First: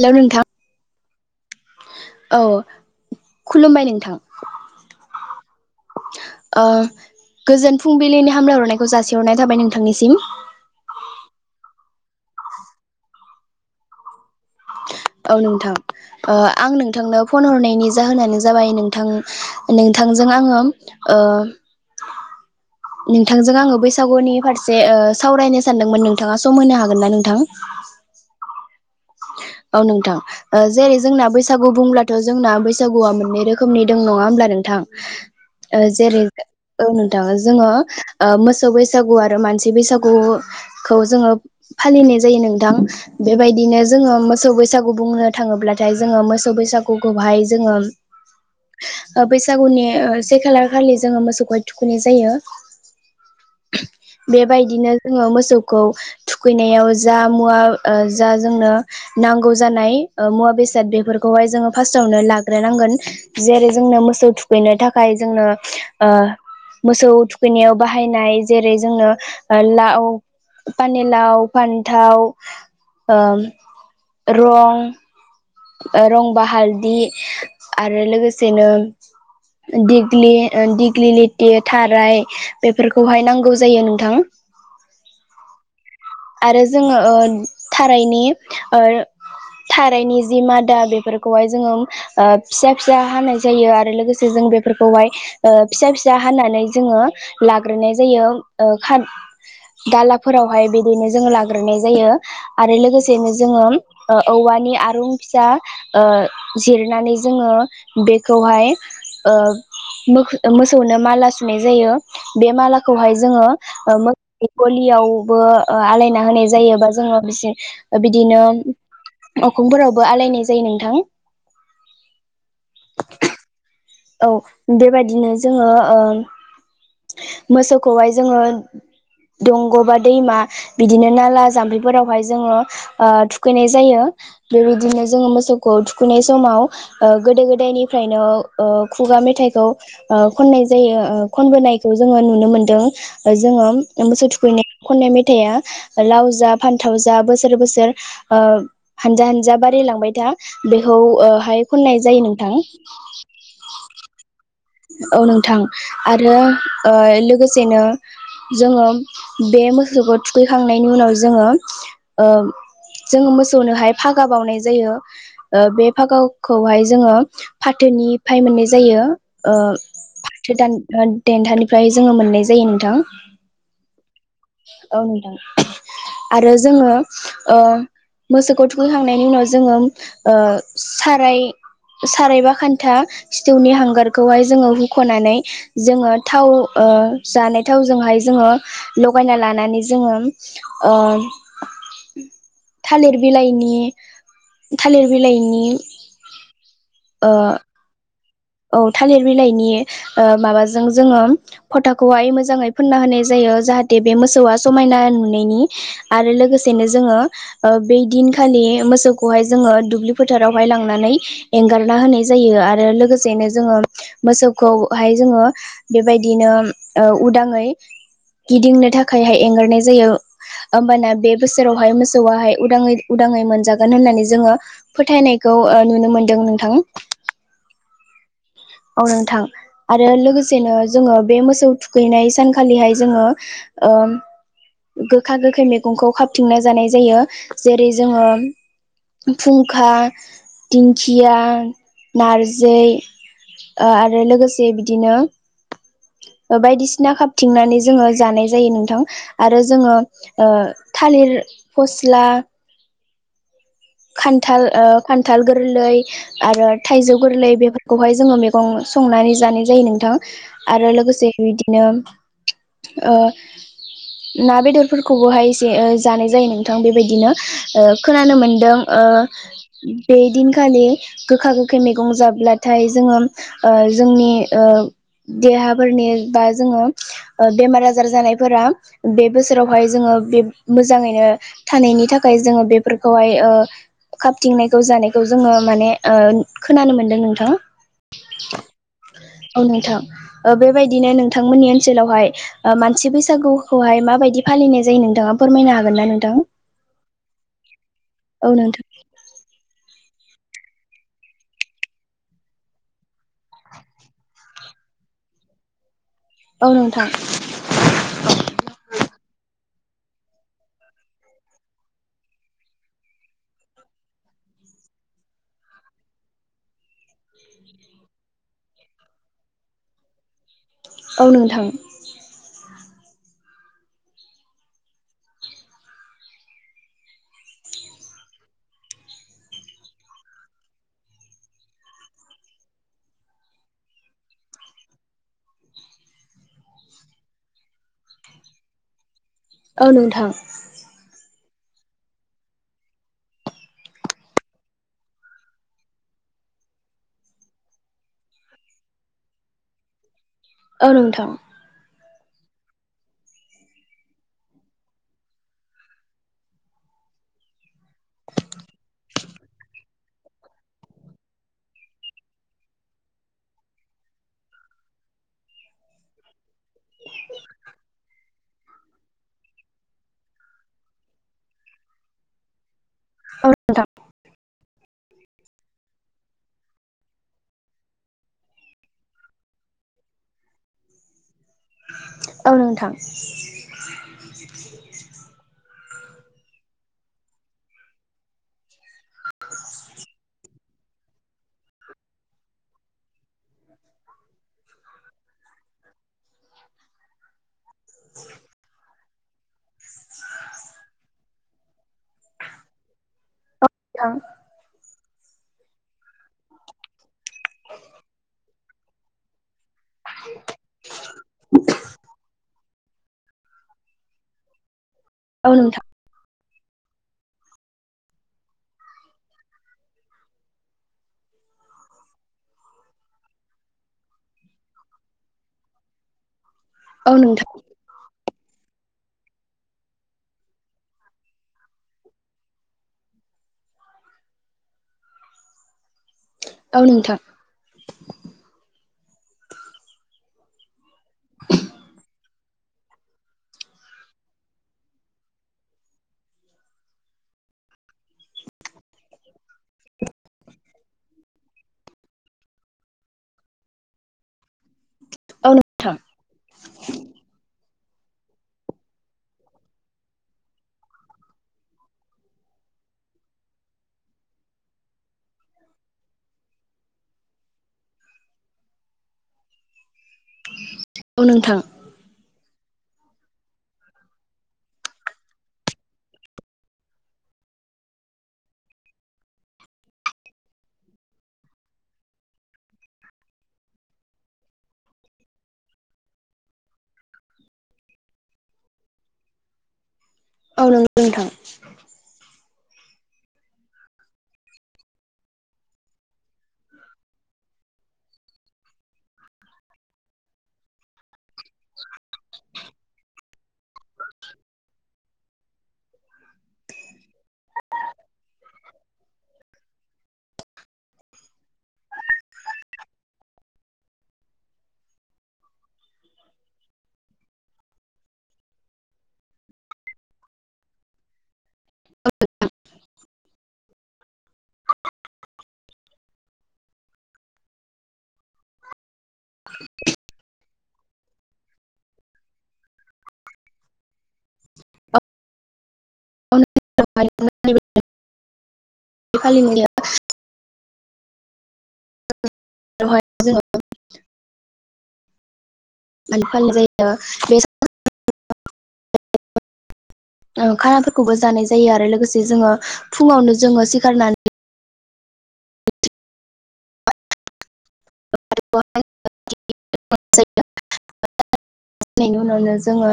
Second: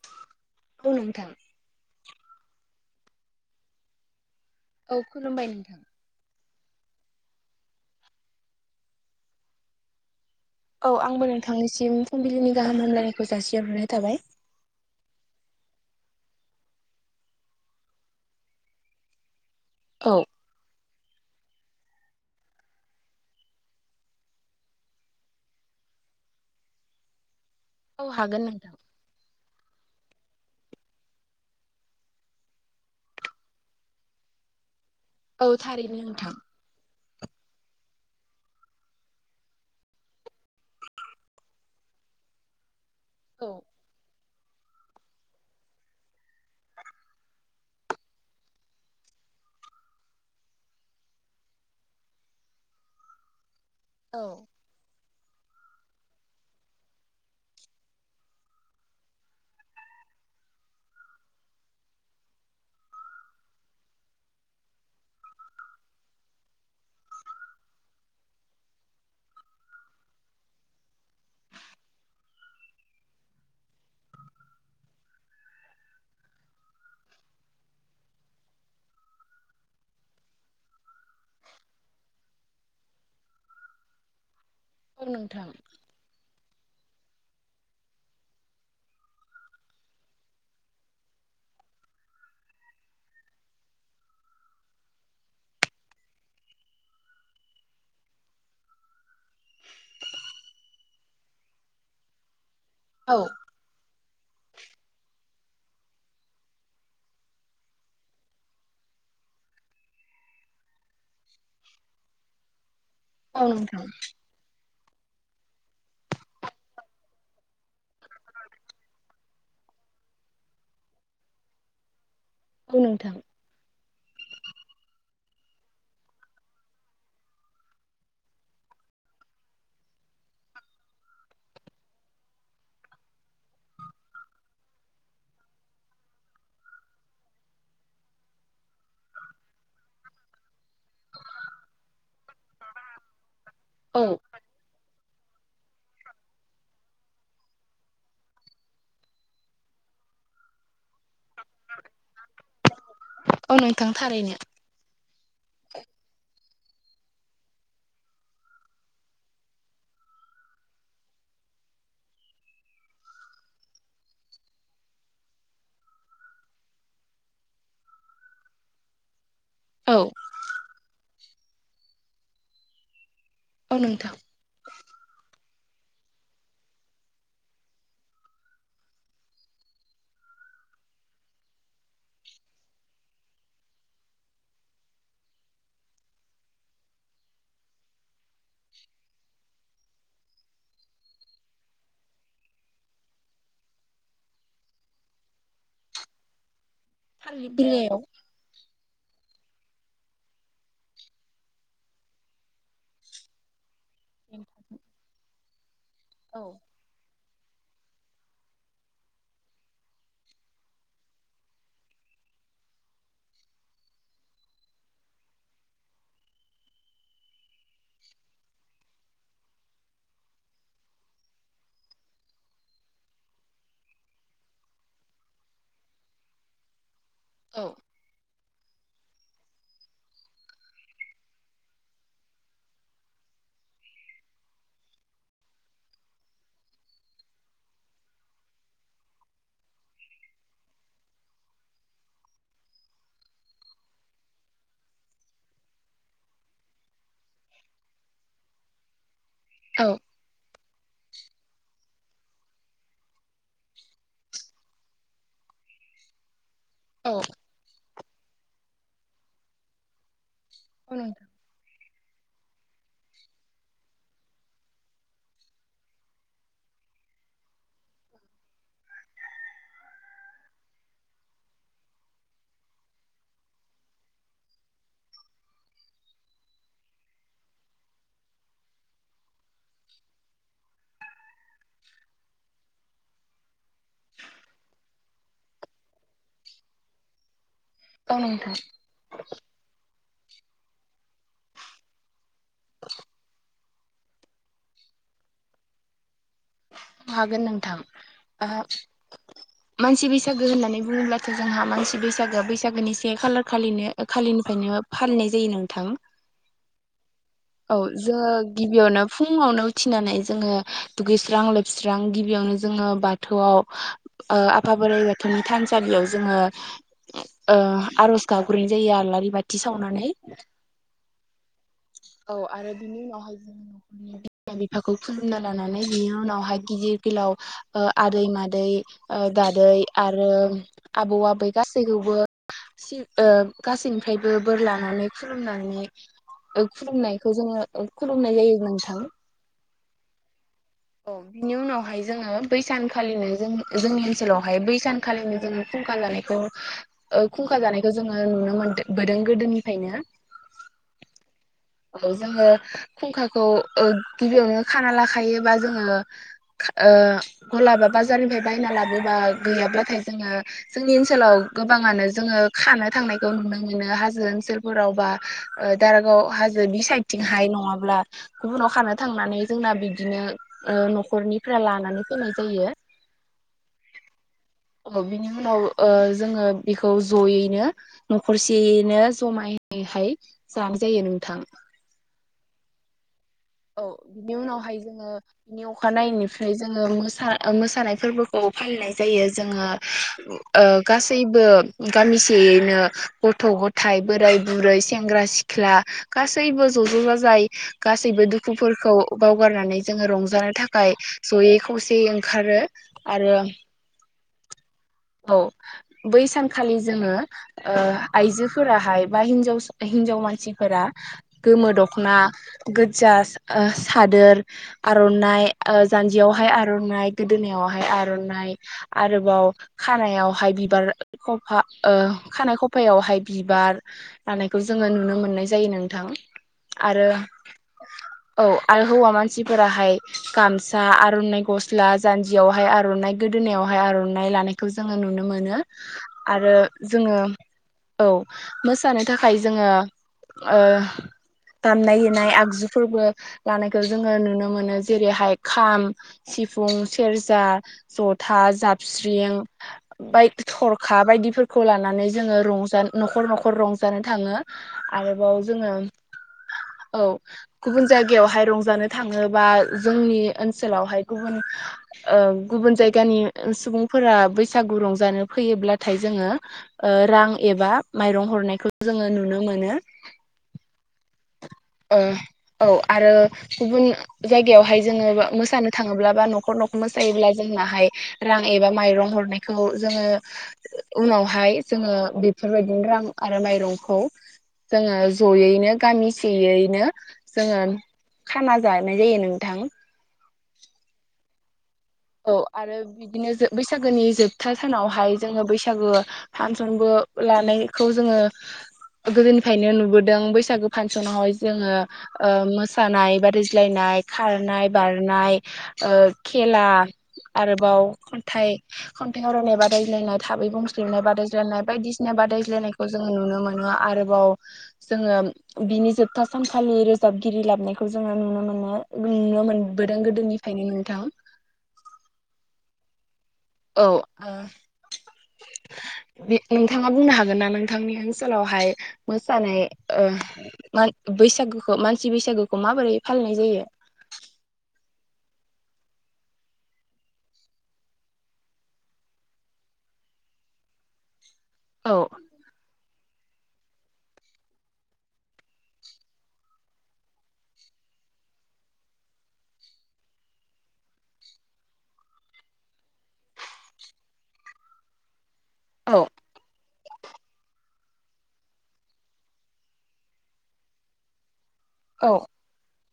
हेल' नोंथां। औ नोंथां। औ खुलुमबाय नोंथां। औ खुलुमबाय नोंथां। गोजोन फुंबिलिनि हामलायहरनायखौ जासिहरनाय थाबाय नोंथांनिसिम। औ आंबो नोंथांनिसिम फुंबिलिनि गाहाम हामलायनायखौ जासिहरहरनाय थाबाय। औ नोंथां। ओ आं नोंथांनो फन हरनायनि जाहोनानो जाबाय नोंथां औ नोंथांजों आङो ओ नोंथांजों आङो बैसागुनि फारसे सावरायनो सानदोंमोन नोंथाङा सम होनो हागोन ना नोंथां? औ हागोन नोंथां। औ नोंथां। ओ जेरै जोंना बैसागु बुंब्लाथ' जोंना बैसागुआ मोननै रोखोमनि दं नङा होमब्ला नोंथां औ थारैनो जेरै नोंथां औ नोंथाङा जोङो मोसौ बैसागु आरो मानसि बैसागु खौ जोङो फालिनाय जायो नोंथां औ बेबायदिनो ओ मोसौ बैसागु बुंनो थाङोब्लाथाय जोङो मोसौ बैसागुखौहाय जोङो ओ बैसागुनि ओ से खालार खालि जोङो मोसौखौहाय थुखुनाय जायो। औ बेबाय बिदिनो जोङो मोसौखौ थुखैनायाव जा मुवा जा जोंनो नांगौ जानाय मुवा बेसाद बेफोरखौहाय जोङो फार्स्टावनो लाग्रोनांगोन। जेरै जोंनो मोसौ थुखैनो थाखाय जोंनो ओ मोसौ थुखैनायाव बाहायनाय जेरै जोंनो लाव पानिलाव फान्थाव ओ रं रं बा हालदि आरो लोगोसेनो दिग्लि दिग्लि लिथि थाराय बेफोरखौहाय नांगौ जायो नोंथां। औ नोंथां। आरो जोङो थारैनि ओ थारैनि जि मादा बेफोरखौहाय जोङो ओ फिसा फिसा हानाय जायो आरो लोगोसे जों बेफोरखौहाय ओ फिसा फिसा हानानै जोङो लाग्रोनाय जायो ओ दालाफोरावहाय बिदिनो जोङो लाग्रोनाय जायो आरो औ लोगोसेनो जोङो ओ औवानि आरुं फिसा जिरनानै जोङो बेखौहाय ओ मोसौनो माला सुनाय जायो बे माला खौहाय जोङो औ नोंथां ओ मोसौ गलियावबो ओ आलायना होनाय जायो बा जोङो बिसि बिदिनो अखुयफोरावबो आलायनाय जायो नोंथां। औ नोंथां। औ बेबायदिनो जोङो ओ मोसौखौहाय जोङो दंग' बा दैमा बिदिनो नाला जाम्फैफोरावहाय जोङो ओ थुखैनाय जायो बेबायदिनो जोङो मोसौखौ थुखैनाय समाव ओ गोदो गोदायनिफ्रायनो ओ खुगा मेथाइखौ ओ खननाय जायो ओ खनबोनाय खौ जोङो नुनो मोनदों जोङो औ मोसौ थु खैनाय खननाय मेथाइआ लाव जा फान्थाव जा बोसोर बोसोर ओ हानजा हानजा बारायलांबाय था बेखौ हाय ओ खननाय जायो नोंथां। औ नोंथां थारैनो। औ नोंथां आरो ओ लोगोसेनो जोङो बे मोसौखौ थुखैखांनायनि उनाव जोङो जोङो मोसौनोहाय फागा बावनाय जायो। ओ बे फागावखौहाय जोङो फाथोनिफ्राय मोननाय जायो। ओ औ फाथो दान देथानिफ्राय जोङो मोननाय जायो नोंथां। औ नोंथां। औ नोंथां आरो जोङो ओ मोसौखौ थुखैखांनायनि उनाव जोङो ओ साराय सारायबा खान्था सिथवनि हांगार खौहाय जोङो हुख'नानै जोङो थाव जानाय थावजोंहाय जोङो लगायना लानानै जोङो थालिर बिलाइनि थालिर बिलाइनि ओ थालि बिलायाव औ थालिर बिलाइनि ओ माबाजों जोङो फोटाखौहाय मोजाङै फुनना होनाय जायो जाहाथे दे बे मोसौआ समायना नुनायनि आरो औ लोगोसेनो जोङो ओ बै दिनखालि मोसौखौहाय जोङो दुब्लि फोथारावहाय लांनानै एंगारना होनाय जायो आरो लोगोसे सेनो जोङो मोसौखौहाय जोङो बेबायदिनो उदाङै गिदिंनो थाखायहाय एंगारनाय जायो होमबाना बे बोसोरावहाय मोसौआाहाय उदाङै उदाङै मोनजागोन होननानै जोङो फोथायनायखौ ओ नुनो मोनदों नोंथां औ औ नोंथां आरो लोगोसेनो जोङो बे मोसौ थुखैनाय सानखालिहाय जोङो ओ गोखा-गोखै मैगंखौ खाबथिंनो जानाय जायो जेरै जोङो फुंखा दिंखिया नारजि आरो लोगोसे बिदिनो बायदिसिना खाबथिंनानै जोङो जानाय जायो नोंथां आरो जोङो औ थालिर फस्ला खान्थाल खान्थाल गोरलै आरो थाइजौ गोरलै बेफोर खौहाय जोङो मैगं संनानै जानाय जायो नोंथां आरो औ नोंथां लोगोसे बेबायदिनो ना बेदरफोरखौबोहाय एसे जानाय जायो नोंथां बेबायदिनो खोनानो मोनदों ओ बे दिनखालि गोखा गोखै मैगं जाब्लाथाय जोङो जोंनि देहाफोरनि बा जोङो बेमार आजार जानायफोरा बे बोसोरावहाय जोङो बे मोजाङैनो थानायनि थाखाय जोङो बेफोरखौहाय ओ खाबथिंनायखौ जानायखौ जोङो माने ओ खोनानो मोनदों नोंथाङा औ नोंथां औ नोंथां बेबायदिनो नोंथांमोननि ओनसोलावहाय मानसि बैसागु खौहाय माबायदि फालिनाय जायो नोंथाङा फोरमायनो हागोन ना नोंथां हागोन नोंथां औ [inaudible] मानसि बैसागो होननानै बुङोब्लाथ जोंहा मानसि बैसागोआ बैसागोनि से खालार खालिनो खालिनिफ्रायनो फालिनाय जायो नोंथां औ नोंथां औ जोङो गिबियावनो फुङावनो उथिनानै जोङो दुगैस्रां स्रां लोबस्रां गिबियावनो जोङो बाथौआव आफा बोराइ बाथौनि थानसालियाव जोङो ओ आरज गाब्रायनाय जायो आलारि बाथि सावनानै औ नोंथां औ आरो बिनि उनावहाय जोङो न'खरनि बिमा बिफाखौ खुलुमना लानानै बिनि उनावहाय गिदिर गोलाव आदै मादै दादै आरो आबौ-आबै गासैखौबो गासैनिफ्रायबो बोर लानानै खुलुमनानै खुलुमनायखौ जोङो खुलुमनाय जायो नोंथां। औ नोंथां औ बिनि उनावहाय जोङो बैसानखालिनो जों जोंनि ओनसोलावहाय बैसानखालिनो जोङो फुंखा जानाय खुंखा जानायखौ जोङो नुनो मोनबोदों गोदोनिफ्रायनो औ नोंथां औ जोङो खुंखाखौ ओ गिबियावनो खाना लाखायोबा जोङो ओ गलाबा बाजारनिफ्राय बायना लाबोबा गैयाब्लाथाय जोङो जोंनि ओनसोलाव गोबाङानो जोङो खानो थांनायखौ नुनो मोनो हाजो ओनसोल फोरावबा दारागाव हाजोनि साइडथिंहाय नङाब्ला गुबुनाव खानो थांनानै जोंना बिदिनो न'खरनिफ्राय लानानै फैनाय जायो औ नोंथां बिनि उनाव ओ जोङो बेखौ जयैनो न'खरसेयैनो जमायहाय जानाय जायो नोंथां। औ नोंथां औ बिनि उनावहाय जोङो बिनि अखानायैनायनिफ्राय जोङो मोसा ओ मोसानाय फोरबो औ फालिनाय जायो जोङो ओ गासैबो गामिसेयैनो गथ' गथाइ बोराय बुरै सेंग्रा सि ख्ला गासैबो ज' ज' जाजाय गासैबो दु दुखुफोरखौ बावगारनानै जोङो रंजानो थाखाय जयै खौसेयै ओंखारो आरो थां औ बै सानखालि जोङो ओ आइजोफोराहाय बा हिनजाव हिनजाव मानसिफोरा गोमो दख'ना गोजा ओ सादोर आर'नाइ औ ओ नोंथां जान्जियावहाय आर'नाइ गोदोनायावहाय आर'नाइ आरोबाव खानायावहाय बिबार खफा ओ खानायाइ खफायावहाय बिबार लानायखौ जोङो नुनो मोननाय जायो नोंथां आरो औ नोंथां औ आरो हौवा मानसिफोराहाय गामसा आर'नाइ गस्ला जान्जियावहाय आर'नाइ गोदोनायावहाय आर'नाइ लानायखौ जोङो नुनो मोनो आरो औ जोङो नोंथां औ मोसानो थाखाय जोङो ओ दामनाय देनाय आगजुफोरबो लानायखौ जोङो नुनो मोनो जेरैहाय खाम सिफुं सेरजा जथा जाबस्रिं बाय थरखा बायदिफोरखौ लानानै जोङो रंजा न'खर न'खर रंजानो थाङो। आरोबाव औ जोङो नोंथां औ गुबुन जायगायावहाय रंजानो थाङोबा जोंनि ओनसोलावहाय गुबुन ओ गुबुन जायगानि सुबुंफोरा बैसागु रंजानो फैयोब्लाथाय जोङो रां एबा माइरं हरनायखौ जोङो नुनो मोनो औ नोंथां ओ औ आरो गुबुननि जायगायावहाय जोङो मोसानो थाङोब्ला बा न'खर न'खर मोसायोब्ला जोंनाहाय रां एबा माइरं हरनायखौ जोङो उनावहाय जोङो बेफोरबायदिनो रां आरो माइरंखौ जोङो ज'यैनो गामि सेयैनो जोङो खाना जानाय जायो नोंथां औ नों नोंथां औ आरो बिदिनो बैसागोनि जोबथा सानावहाय जोङो बैसागो फानसनबो लानायखौ जोङो गोदोनिफ्रायनो नुबोदों बैसागो फासनावहाय जोङो ओ‌ मोसानाय बादायज्लायनाय खारनाय बारनाय ओ खेला आरोबाव खन्थाइ-खन्थाइ आवरायनाय बादायज्लायनाय थाबै बुंस्लुनाय बादायज्लायनाय बायदिसिना नाय बादायज्लायनायखौ जोङो नुनो मोनो आरोबाव जोङो बिनि जोबथा सानखालि रोजाबगिरि लाबायखौ जोङो नुनो मोनो नुनो मोन गोद गोदोनि खायनो नोंथां [inaudible] औ [unintelligible] बे नोंथाङा बुंनो हागोन ना नोंथांनि ओनसोलावहाय मोसानाय ओ बैसागुखौ मानसि बैसागुखौ माबोरै फालिनाय जायो [unintelligible] औ दहाय जोङो [unintelligible] ओं खानाफोरखौबो जानाय जायो आरो लोगोसे जोङो फुङावनो जोङो सिखारनानै औ नायनि उनावनो जोङो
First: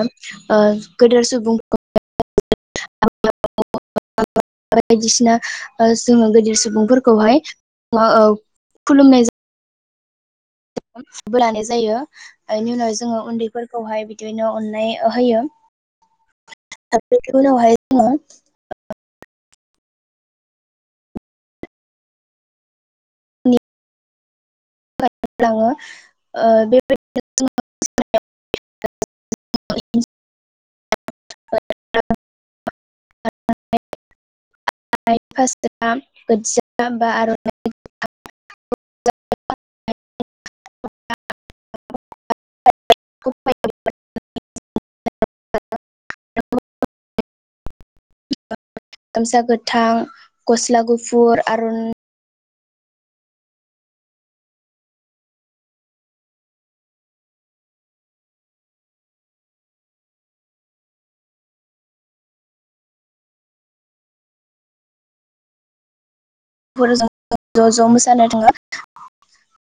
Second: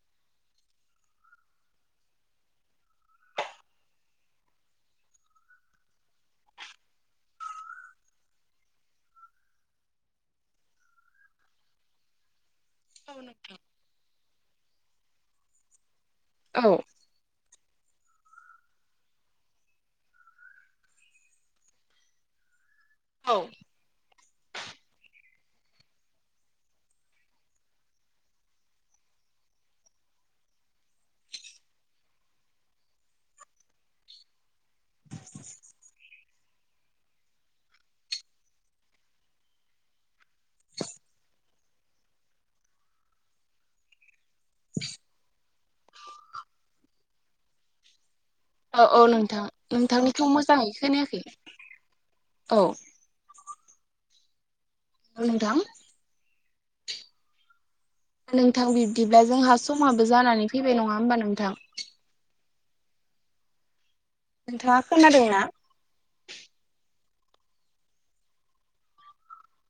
ओ गोदोर सुबुं फोरखौ [unintelligible] बायदिसिना जोङो गिदिर सुबुंफोरखौहाय ओ औ खुलुमनाय जा बोरलानाय जायो बेनि उनाव जोङो उन्दैफोरखौहाय बिदिनो अननाय होयो औ बेनि उनावहाय जोङो औ [unintelligible] [unintelligible] [unintelligible] [unintelligible] औ औ गामसा नोंथां गोथां नोंथांनिखौ मोजां गस्ला गुफुर आर'नाइफोरजों औ नोंथां नोंथां बिब्दिब्ला जोंहा समाबो जानानै फैबाय नङा होमबा नोंथां। नोंथाङा खोनादोंना फोरजों ज' ज' मोसानो थाङो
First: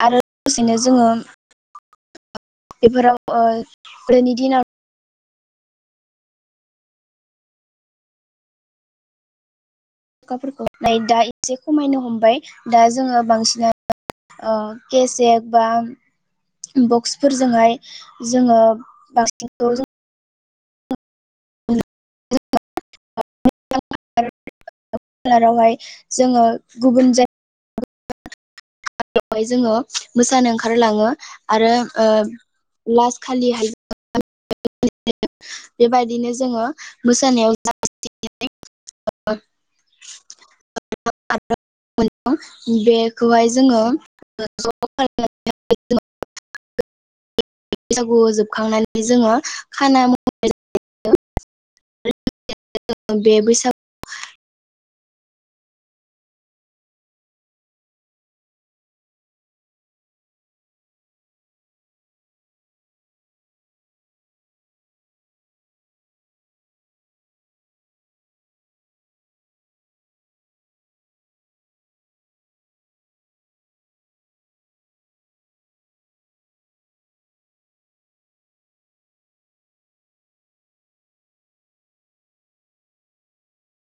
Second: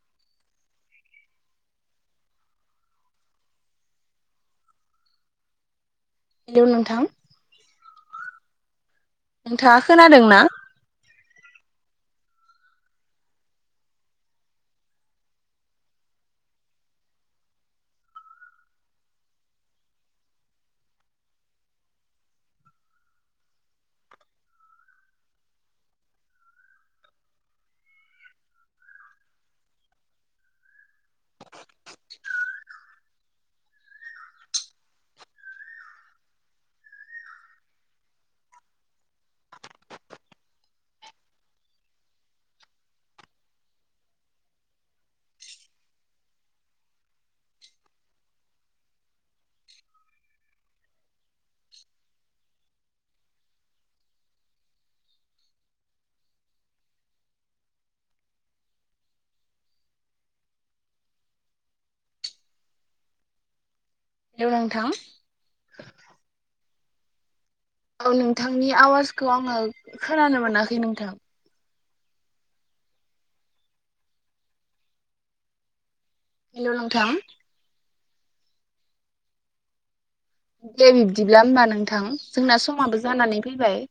आरो लोगोसेनो जोङो बेफोराव ओ गोदोनि दिनाव हेल' नोंथां। नोंथाङा खोनादों ना न दा एसे खमायनो हमबाय दा जोङो बांसिनानो ओ केसेक बा बक्सफोरजोंहाय जोङो बांसिनखौ जों [unintelligible] [unintelligible] जोङो गुबन जायगा हाय जोङो मोसानो ओंखारलाङो आरो लास्ट खालिहाय [unintelligible] बेबायदिनो जोङो मोसानायाव [unintelligible] बेखौहाय जोङो ज [inaudible] बैसागुआव जोबखांनानै जोङो खाना आरो बे बैसागु हेलौ नोंथां। औ नोंथांनि आवाजखौ आङो खोनानो मोनाखै नोंथां। हेल' नोंथां। दे बिब्दिब्ला होमबा नोंथां जोंना समाबो जानानै फैबाय।